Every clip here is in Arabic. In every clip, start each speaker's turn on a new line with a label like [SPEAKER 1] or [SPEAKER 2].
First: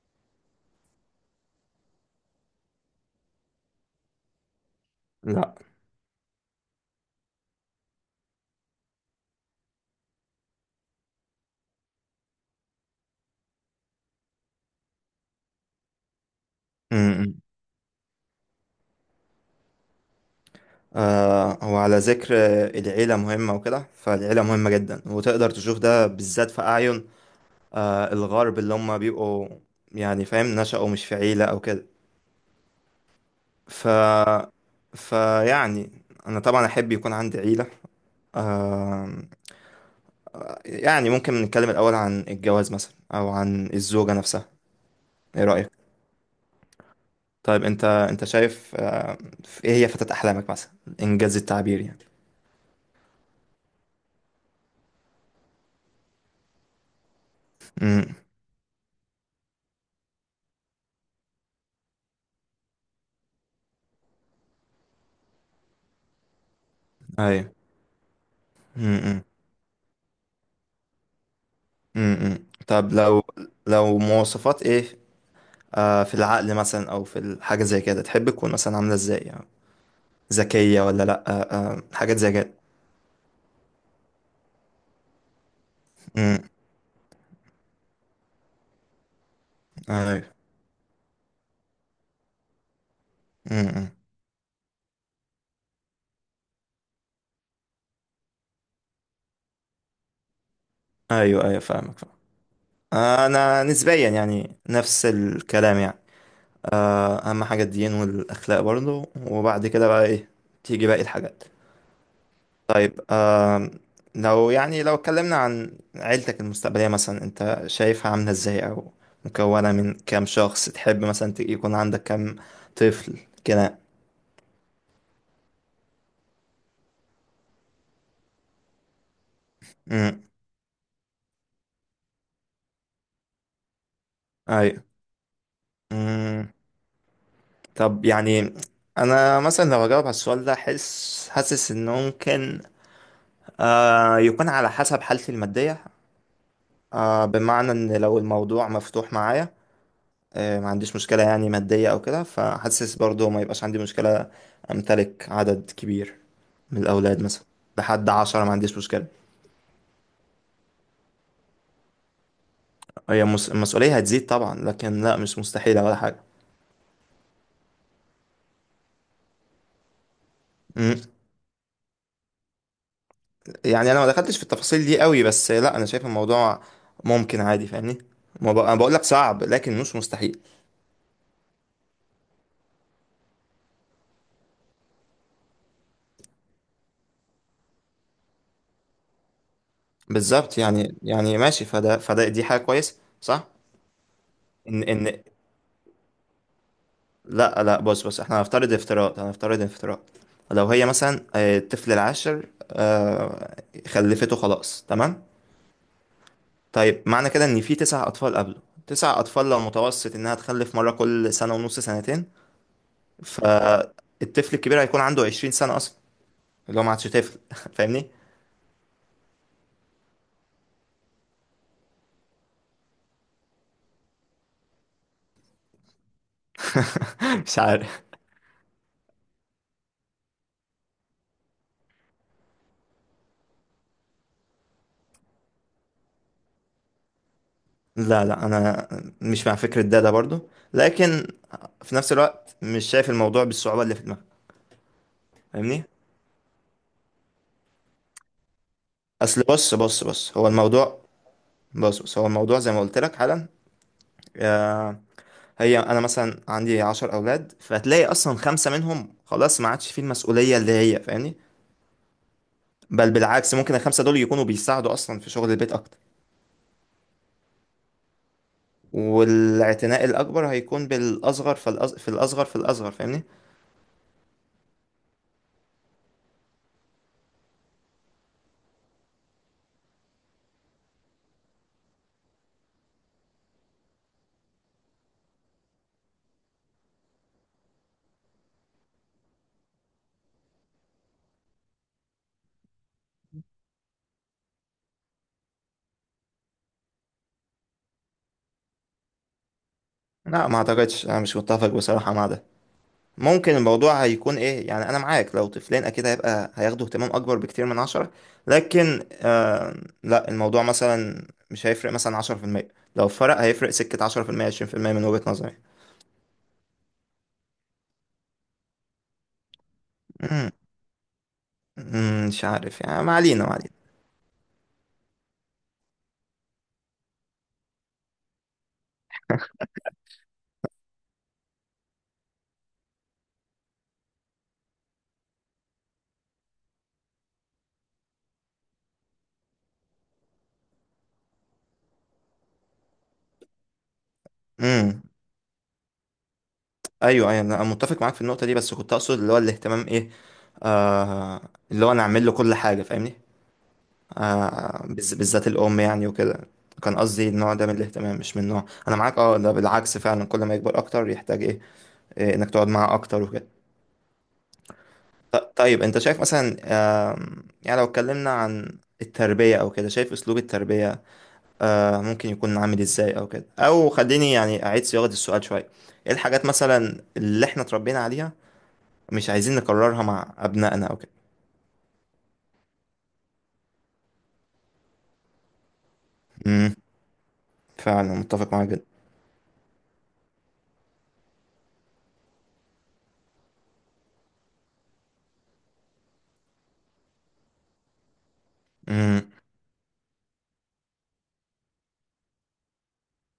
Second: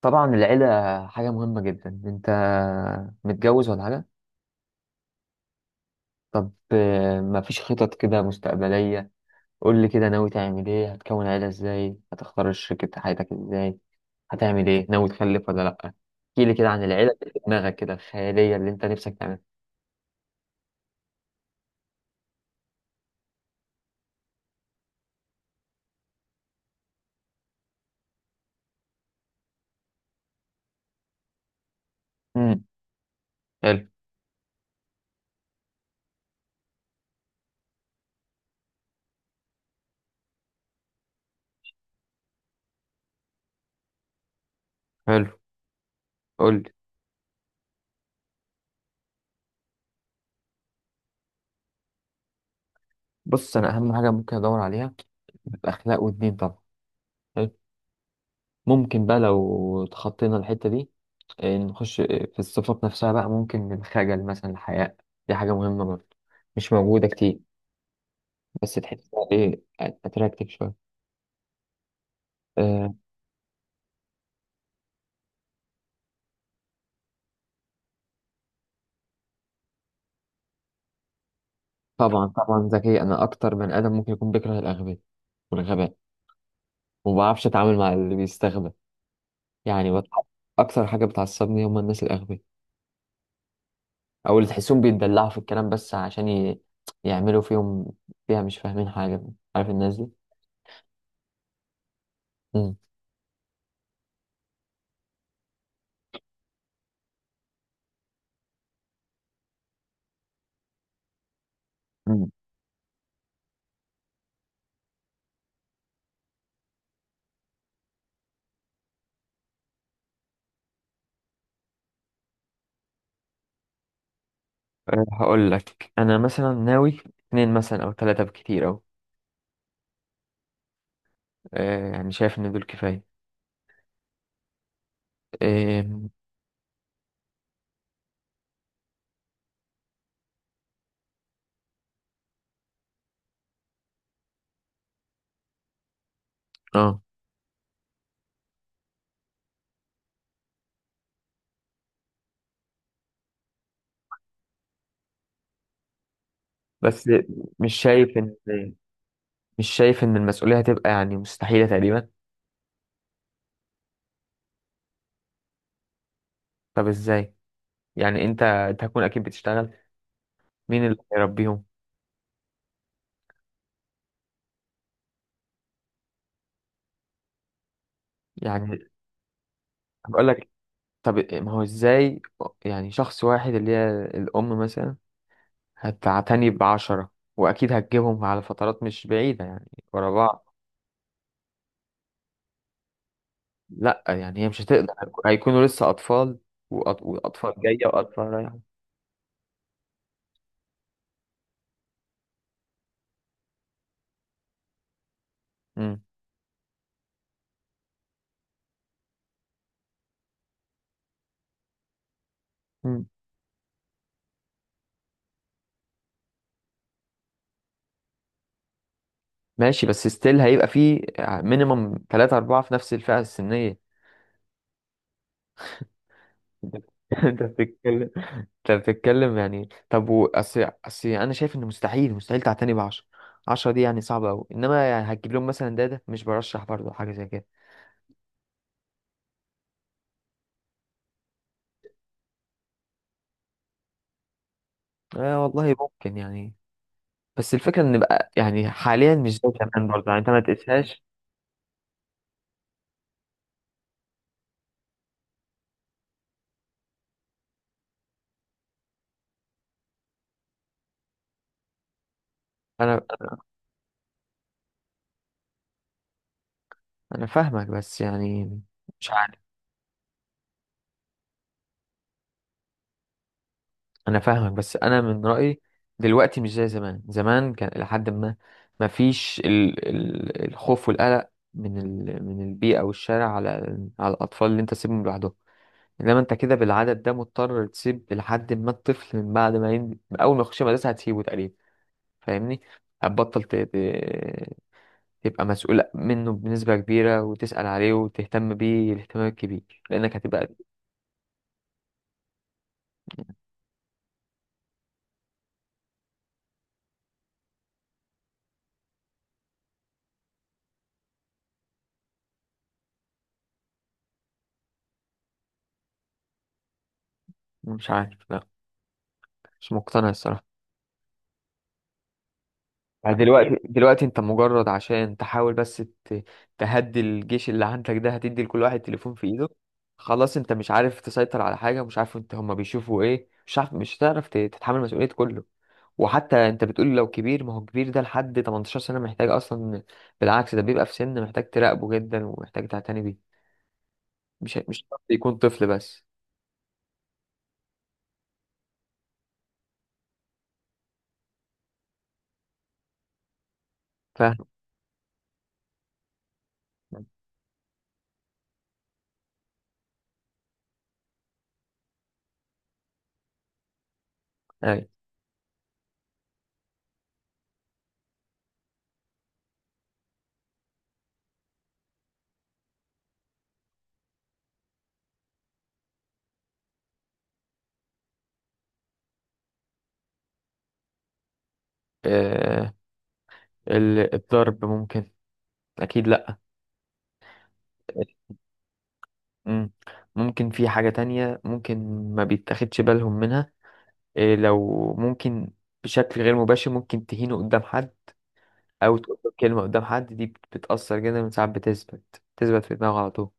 [SPEAKER 1] طبعا العيلة حاجة مهمة جدا. انت متجوز ولا حاجة؟
[SPEAKER 2] لا
[SPEAKER 1] طب مفيش خطط كده مستقبلية. قول لي كده، ناوي تعمل ايه، هتكون عيلة ازاي، هتختار شريكة حياتك ازاي، هتعمل ايه، ناوي تخلف ولا لأ؟ احكي لي كده عن العيلة اللي
[SPEAKER 2] م-م.
[SPEAKER 1] في دماغك كده الخيالية اللي انت نفسك تعملها.
[SPEAKER 2] آه هو على ذكر العيلة مهمة وكده، فالعيلة مهمة جدا وتقدر تشوف ده بالذات في أعين الغرب اللي هم بيبقوا يعني فاهم، نشأوا مش في عيلة أو كده.
[SPEAKER 1] امم، حلو.
[SPEAKER 2] ف فيعني أنا طبعا أحب يكون عندي عيلة. آم، يعني ممكن نتكلم الأول عن الجواز مثلا أو عن الزوجة نفسها.
[SPEAKER 1] حلو،
[SPEAKER 2] إيه رأيك؟
[SPEAKER 1] قول لي.
[SPEAKER 2] طيب، أنت شايف إيه هي فتاة أحلامك مثلا؟ إنجاز التعبير يعني.
[SPEAKER 1] بص، انا اهم حاجة ممكن ادور عليها اخلاق ودين طبعا. حلو.
[SPEAKER 2] م-م.
[SPEAKER 1] ممكن بقى لو تخطينا الحتة دي، نخش في الصفات نفسها بقى، ممكن الخجل مثلا، الحياء، دي حاجة مهمة برضه، مش موجودة كتير، بس
[SPEAKER 2] أيوه.
[SPEAKER 1] تحسها أتراكتيف شوية.
[SPEAKER 2] امم، طب
[SPEAKER 1] آه،
[SPEAKER 2] لو لو مواصفات ايه، في العقل مثلا او في الحاجه زي كده، تحب تكون مثلا عامله ازاي يعني؟ ذكيه ولا لا؟ حاجات
[SPEAKER 1] طبعا
[SPEAKER 2] زي كده.
[SPEAKER 1] طبعا، ذكي. أنا أكتر من آدم ممكن يكون بيكره الأغبياء والغباء،
[SPEAKER 2] امم،
[SPEAKER 1] وما بعرفش أتعامل مع اللي بيستغبى يعني،
[SPEAKER 2] ايوه،
[SPEAKER 1] أكتر حاجة بتعصبني هم الناس الأغبياء،
[SPEAKER 2] امم.
[SPEAKER 1] أو اللي تحسهم بيتدلعوا في الكلام بس عشان يعملوا فيها، مش فاهمين حاجة. عارف الناس دي؟
[SPEAKER 2] ايوه ايوه، فاهمك فاهم.
[SPEAKER 1] مم.
[SPEAKER 2] انا نسبيا يعني نفس الكلام يعني. اهم حاجه الدين والاخلاق برضه، وبعد كده بقى ايه تيجي باقي الحاجات.
[SPEAKER 1] مم.
[SPEAKER 2] طيب، لو يعني لو اتكلمنا عن عيلتك المستقبلية مثلا، انت شايفها عاملة ازاي، او مكونة من كام شخص؟ تحب مثلا يكون عندك كام طفل كده؟
[SPEAKER 1] هقول لك أنا مثلا ناوي اتنين مثلا أو تلاتة، بكتير أوي.
[SPEAKER 2] امم،
[SPEAKER 1] يعني شايف ان دول كفايه.
[SPEAKER 2] ايوه،
[SPEAKER 1] اه.
[SPEAKER 2] امم. طب يعني انا مثلا لو اجاوب على السؤال ده، حاسس ان ممكن يكون على حسب حالتي المادية.
[SPEAKER 1] آه.
[SPEAKER 2] آه، بمعنى ان لو الموضوع مفتوح معايا، ما عنديش مشكلة يعني مادية او كده، فحاسس برضو ما يبقاش عندي مشكلة امتلك عدد كبير من
[SPEAKER 1] بس
[SPEAKER 2] الأولاد مثلا.
[SPEAKER 1] مش
[SPEAKER 2] لحد
[SPEAKER 1] شايف ان
[SPEAKER 2] 10 ما عنديش مشكلة.
[SPEAKER 1] مش شايف ان المسؤوليه هتبقى يعني مستحيله تقريبا.
[SPEAKER 2] المسؤولية هتزيد طبعا، لكن لا مش مستحيلة ولا حاجة.
[SPEAKER 1] طب ازاي يعني؟ انت هتكون اكيد بتشتغل، مين
[SPEAKER 2] مم.
[SPEAKER 1] اللي هيربيهم
[SPEAKER 2] يعني أنا ما دخلتش في التفاصيل دي قوي، بس لا، أنا شايف الموضوع ممكن عادي، فاهمني. ما بق- أنا
[SPEAKER 1] يعني؟
[SPEAKER 2] بقول لك صعب لكن مش
[SPEAKER 1] بقول
[SPEAKER 2] مستحيل.
[SPEAKER 1] لك، طب ما هو ازاي يعني؟ شخص واحد اللي هي الام مثلا هتعتني بعشرة، واكيد هتجيبهم على فترات مش بعيده يعني، ورا بعض.
[SPEAKER 2] بالظبط. يعني ماشي، فده دي حاجة كويسة، صح.
[SPEAKER 1] لا يعني هي مش
[SPEAKER 2] إن
[SPEAKER 1] هتقدر،
[SPEAKER 2] إن
[SPEAKER 1] هيكونوا لسه اطفال، واطفال
[SPEAKER 2] لا لا،
[SPEAKER 1] جايه
[SPEAKER 2] بص
[SPEAKER 1] واطفال
[SPEAKER 2] إحنا
[SPEAKER 1] رايحه.
[SPEAKER 2] هنفترض افتراض، هنفترض افتراض. لو هي مثلا آه، الطفل العاشر آه، خلفته خلاص، تمام.
[SPEAKER 1] مم.
[SPEAKER 2] طيب معنى كده ان في تسع اطفال قبله، تسع اطفال، لو متوسط انها تخلف مره كل سنه ونص، سنتين،
[SPEAKER 1] مم.
[SPEAKER 2] فالطفل الكبير هيكون عنده 20 سنه اصلا، اللي هو ما عادش طفل فاهمني.
[SPEAKER 1] ماشي، بس ستيل هيبقى فيه مينيمم ثلاثة أربعة في نفس الفئة السنية. انت انت
[SPEAKER 2] مش عارف.
[SPEAKER 1] بتتكلم. انت بتتكلم يعني. طب اصل انا شايف ان مستحيل مستحيل تعتني بعشرة. عشرة عشرة دي يعني صعبة أوي، إنما يعني هتجيب لهم مثلا، ده مش برشح برضه حاجة زي كده.
[SPEAKER 2] لا لا، انا مش مع فكره ده، ده برضو. لكن في نفس الوقت مش شايف الموضوع بالصعوبه اللي في دماغك،
[SPEAKER 1] آه والله،
[SPEAKER 2] فاهمني.
[SPEAKER 1] ممكن يعني. بس الفكرة إن بقى يعني، حاليا مش زي
[SPEAKER 2] بص
[SPEAKER 1] زمان برضه
[SPEAKER 2] بص
[SPEAKER 1] يعني، أنت
[SPEAKER 2] بص
[SPEAKER 1] ما
[SPEAKER 2] هو الموضوع،
[SPEAKER 1] تقيسهاش.
[SPEAKER 2] بص هو الموضوع زي ما قلت لك حالا. آه، هي انا مثلا عندي 10 اولاد، فهتلاقي اصلا خمسه منهم خلاص ما عادش فيه المسؤوليه اللي هي فاهمني.
[SPEAKER 1] أنا
[SPEAKER 2] بل بالعكس، ممكن الخمسة دول يكونوا بيساعدوا أصلا في شغل البيت أكتر،
[SPEAKER 1] أنا فاهمك بس يعني. مش عارف.
[SPEAKER 2] والاعتناء الأكبر هيكون بالأصغر. في الأصغر في الأصغر، فاهمني؟
[SPEAKER 1] انا فاهمك بس انا من رايي دلوقتي، مش زي زمان. زمان كان الى حد ما ما فيش الخوف والقلق من من البيئه والشارع على الاطفال اللي انت تسيبهم لوحدهم. انما انت كده بالعدد ده مضطر تسيب، لحد ما الطفل من بعد ما اول ما يخش مدرسه هتسيبه تقريبا. فاهمني. هتبطل ت... ت- تبقى مسؤول منه بنسبه كبيره وتسال عليه وتهتم بيه الاهتمام الكبير لانك
[SPEAKER 2] لا
[SPEAKER 1] هتبقى.
[SPEAKER 2] ما أعتقدش، أنا مش متفق بصراحة مع ده. ممكن الموضوع هيكون إيه يعني، أنا معاك لو طفلين أكيد هيبقى هياخدوا اهتمام أكبر بكتير من 10، لكن آه... لا، الموضوع مثلا مش هيفرق مثلا 10%، لو فرق هيفرق 10%، 20%، من وجهة نظري.
[SPEAKER 1] مش عارف، لا. مش مقتنع
[SPEAKER 2] مم،
[SPEAKER 1] الصراحه.
[SPEAKER 2] مم، مش عارف يعني، ما
[SPEAKER 1] يعني
[SPEAKER 2] علينا،
[SPEAKER 1] دلوقتي
[SPEAKER 2] ما
[SPEAKER 1] دلوقتي انت مجرد عشان تحاول بس ت- تهدي الجيش اللي عندك ده، هتدي لكل واحد تليفون في ايده. خلاص، انت مش عارف تسيطر على حاجة، مش عارف انت هما بيشوفوا ايه، مش عارف، مش هتعرف تتحمل مسؤولية كله. وحتى انت بتقول لو كبير، ما هو كبير ده لحد 18 سنة محتاج اصلا. بالعكس، ده بيبقى في سن محتاج تراقبه جدا ومحتاج تعتني بيه، مش
[SPEAKER 2] علينا.
[SPEAKER 1] شرط يكون طفل بس.
[SPEAKER 2] ايوه ايوه، انا متفق معاك في النقطه دي، بس كنت اقصد اللي هو الاهتمام ايه، آه اللي هو انا اعمل له كل حاجه، فاهمني.
[SPEAKER 1] فاهم.
[SPEAKER 2] آه، بالذات الام يعني وكده. كان قصدي النوع ده من الاهتمام، مش من نوع انا معاك، اه ده بالعكس، فعلا كل ما يكبر اكتر يحتاج ايه، إيه، انك تقعد معاه اكتر وكده.
[SPEAKER 1] اي،
[SPEAKER 2] طيب، انت شايف مثلا يعني لو اتكلمنا عن التربيه او كده، شايف اسلوب التربيه ممكن يكون عامل ازاي، او كده، او خليني يعني اعيد صياغه السؤال شويه، ايه الحاجات مثلا اللي احنا اتربينا عليها مش عايزين نكررها مع أبنائنا أو كده؟
[SPEAKER 1] اه، الضرب ممكن. اكيد لا.
[SPEAKER 2] امم، فعلا متفق معاك جدا.
[SPEAKER 1] مم. ممكن في حاجة تانية، ممكن ما بيتاخدش بالهم منها. إيه، لو ممكن، بشكل غير مباشر ممكن تهينه قدام حد، أو تقول
[SPEAKER 2] امم،
[SPEAKER 1] له كلمة قدام حد، دي بتأثر جدا، من ساعات بتثبت بتثبت في دماغه على طول.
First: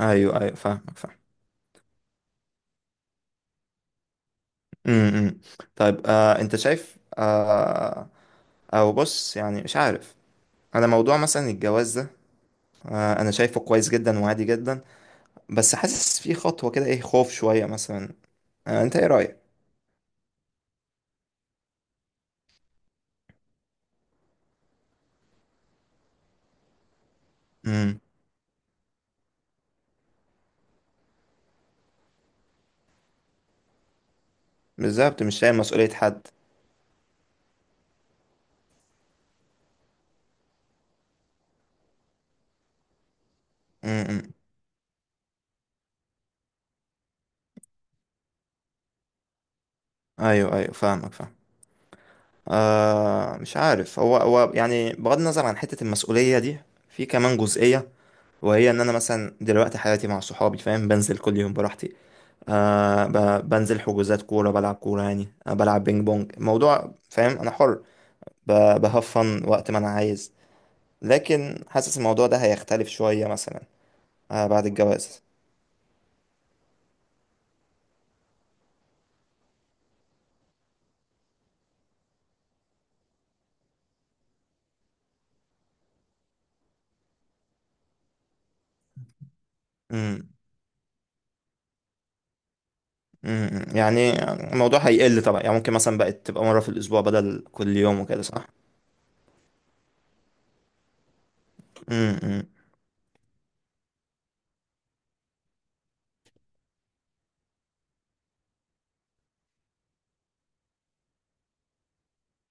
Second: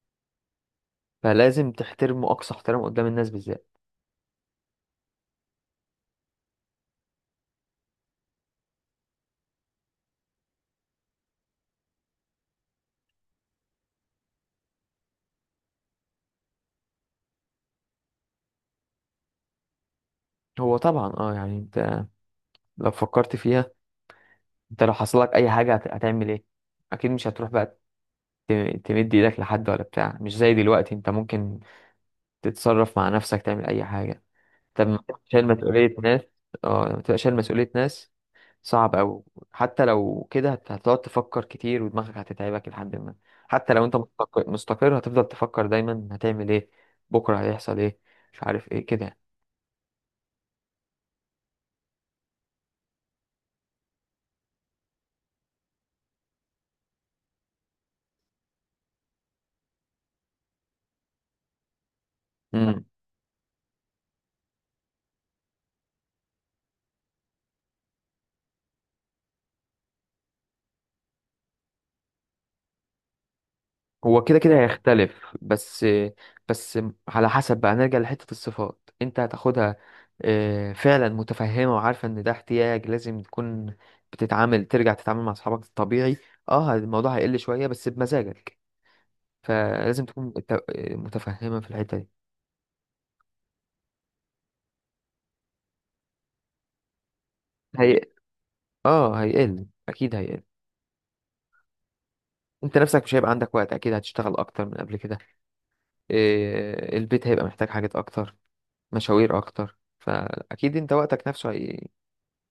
[SPEAKER 2] أيوه أيوه، فاهمك فاهم.
[SPEAKER 1] فلازم تحترمه أقصى احترام قدام الناس بالذات.
[SPEAKER 2] امم. طيب أنت شايف آه، أو بص يعني مش عارف، أنا موضوع مثلا الجواز ده، أنا شايفه كويس جدا وعادي جدا، بس حاسس فيه خطوة كده إيه، خوف شوية مثلا. آه، أنت إيه رأيك؟
[SPEAKER 1] هو طبعا، اه يعني، انت لو فكرت فيها، انت لو حصل لك أي حاجة هتعمل ايه؟ أكيد مش هتروح بقى
[SPEAKER 2] امم،
[SPEAKER 1] تمد ايدك لحد ولا بتاع. مش زي دلوقتي انت ممكن تتصرف مع نفسك، تعمل أي حاجة. انت لما تبقى
[SPEAKER 2] بالظبط، مش
[SPEAKER 1] شايل
[SPEAKER 2] شايل مسؤولية
[SPEAKER 1] مسؤولية
[SPEAKER 2] حد.
[SPEAKER 1] ناس، اه لما تبقى شايل مسؤولية ناس، صعب أوي. حتى لو كده هتقعد تفكر كتير، ودماغك هتتعبك لحد ما، حتى لو انت
[SPEAKER 2] امم،
[SPEAKER 1] مستقر، هتفضل تفكر دايما هتعمل ايه؟ بكرة هيحصل ايه؟ مش عارف ايه كده.
[SPEAKER 2] أيوه أيوه، فاهمك فاهم. مش عارف، هو يعني بغض النظر عن حتة المسؤولية دي، في كمان جزئية، وهي ان انا مثلا دلوقتي حياتي مع صحابي، فاهم، بنزل كل يوم براحتي،
[SPEAKER 1] امم
[SPEAKER 2] آه، بنزل حجوزات كوره، بلعب كوره يعني، آه، بلعب بينج بونج، موضوع، فاهم انا حر، بهفن وقت ما انا عايز. لكن حاسس الموضوع ده هيختلف شويه مثلا
[SPEAKER 1] هو كده كده
[SPEAKER 2] بعد الجواز.
[SPEAKER 1] هيختلف، بس. بس على حسب بقى، نرجع لحتة الصفات انت هتاخدها. اه، فعلا متفهمة وعارفة ان ده احتياج، لازم تكون ترجع تتعامل مع اصحابك الطبيعي. اه الموضوع هيقل شوية بس بمزاجك، فلازم تكون
[SPEAKER 2] امم،
[SPEAKER 1] متفهمة في الحتة دي.
[SPEAKER 2] امم. يعني الموضوع هيقل طبعا يعني، ممكن مثلا بقت تبقى مره في الاسبوع بدل كل
[SPEAKER 1] هي
[SPEAKER 2] يوم وكده، صح.
[SPEAKER 1] اه هيقل اكيد هيقل.
[SPEAKER 2] امم،
[SPEAKER 1] انت نفسك مش هيبقى عندك وقت، اكيد هتشتغل اكتر من قبل كده. البيت هيبقى محتاج حاجات اكتر، مشاوير اكتر، فاكيد انت وقتك نفسه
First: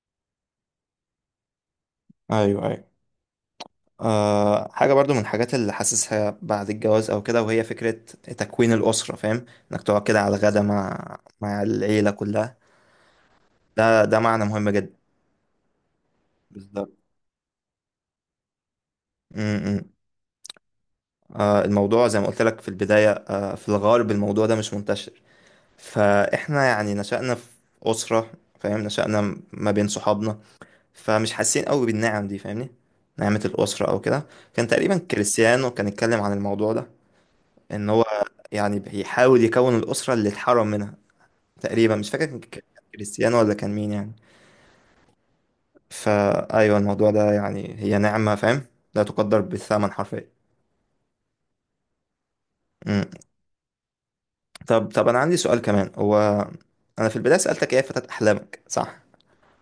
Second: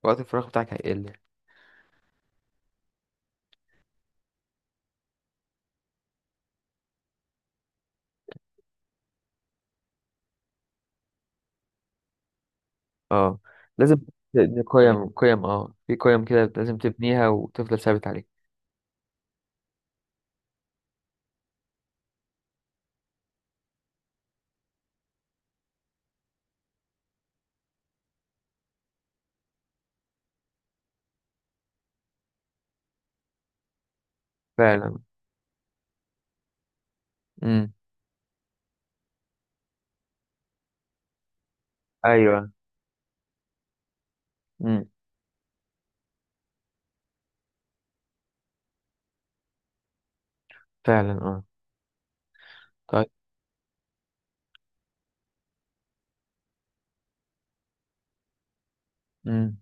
[SPEAKER 1] وقت الفراغ بتاعك هيقل.
[SPEAKER 2] ايوه ايوه. أه، حاجة برضو من الحاجات اللي حاسسها بعد الجواز أو كده، وهي فكرة تكوين الأسرة، فاهم، إنك تقعد كده على الغدا مع العيلة كلها.
[SPEAKER 1] اه، لازم
[SPEAKER 2] ده ده معنى مهم جدا.
[SPEAKER 1] قيم قيم، اه في قيم كده لازم
[SPEAKER 2] بالظبط.
[SPEAKER 1] تبنيها وتفضل ثابت عليها.
[SPEAKER 2] م- م. أه الموضوع زي ما قلت لك في البداية، أه في الغرب الموضوع ده مش منتشر، فإحنا يعني نشأنا في أسرة، فاهم، نشأنا ما بين صحابنا، فمش حاسين قوي بالنعم دي، فاهمني، نعمة الأسرة أو كده. كان تقريبا
[SPEAKER 1] فعلا.
[SPEAKER 2] كريستيانو كان اتكلم عن الموضوع ده،
[SPEAKER 1] امم.
[SPEAKER 2] ان هو يعني بيحاول يكون الاسره اللي اتحرم منها. تقريبا مش فاكر، كان
[SPEAKER 1] ايوه.
[SPEAKER 2] كان كريستيانو ولا كان مين يعني.
[SPEAKER 1] امم.
[SPEAKER 2] فايوه الموضوع ده يعني هي نعمه، فاهم، لا تقدر بالثمن حرفيا.
[SPEAKER 1] فعلا، اه.
[SPEAKER 2] مم.
[SPEAKER 1] طيب.
[SPEAKER 2] طب، انا عندي سؤال كمان، هو انا في البدايه سالتك ايه فتاة احلامك، صح؟
[SPEAKER 1] امم.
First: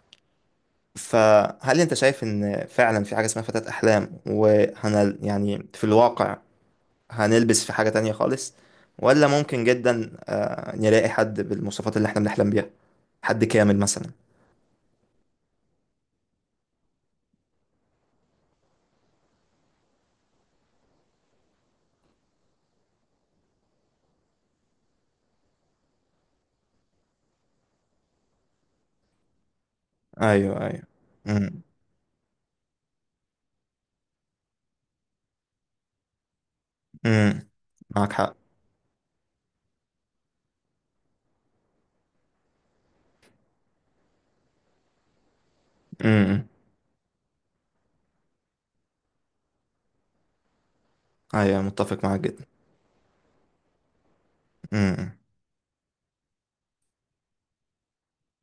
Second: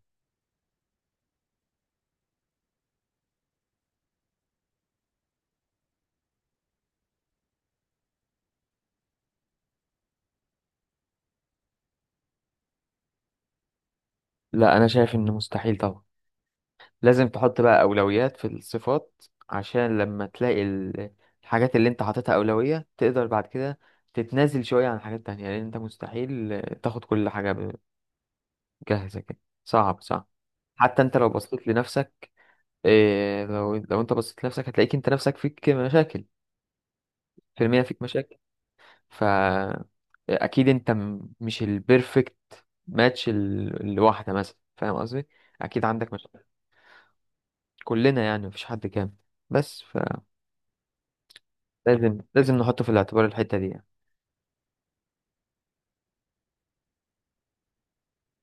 [SPEAKER 2] فهل انت شايف ان فعلا في حاجه اسمها فتاة احلام، وهنل يعني في الواقع هنلبس في حاجه تانية خالص، ولا ممكن جدا آه، نلاقي حد بالمواصفات اللي احنا بنحلم بيها، حد كامل مثلا؟
[SPEAKER 1] لا، انا شايف انه مستحيل طبعا. لازم تحط بقى أولويات في الصفات، عشان لما تلاقي الحاجات اللي انت حاططها أولوية، تقدر بعد كده تتنازل شوية عن حاجات تانية، لأن انت مستحيل تاخد كل حاجة جاهزة كده. صعب صعب.
[SPEAKER 2] ايوه ايوه،
[SPEAKER 1] حتى انت لو
[SPEAKER 2] امم،
[SPEAKER 1] بصيت لنفسك، لو انت بصيت لنفسك هتلاقيك انت نفسك فيك مشاكل.
[SPEAKER 2] امم،
[SPEAKER 1] في المية فيك
[SPEAKER 2] معاك حق.
[SPEAKER 1] مشاكل. فا أكيد انت مش البيرفكت ماتش لواحدة مثلا، فاهم قصدي؟ أكيد عندك
[SPEAKER 2] امم،
[SPEAKER 1] مشاكل. كلنا يعني، مفيش حد كامل. بس
[SPEAKER 2] ايوه متفق
[SPEAKER 1] لازم
[SPEAKER 2] معاك جدا.
[SPEAKER 1] لازم نحطه في الاعتبار الحتة دي يعني.
[SPEAKER 2] امم، امم.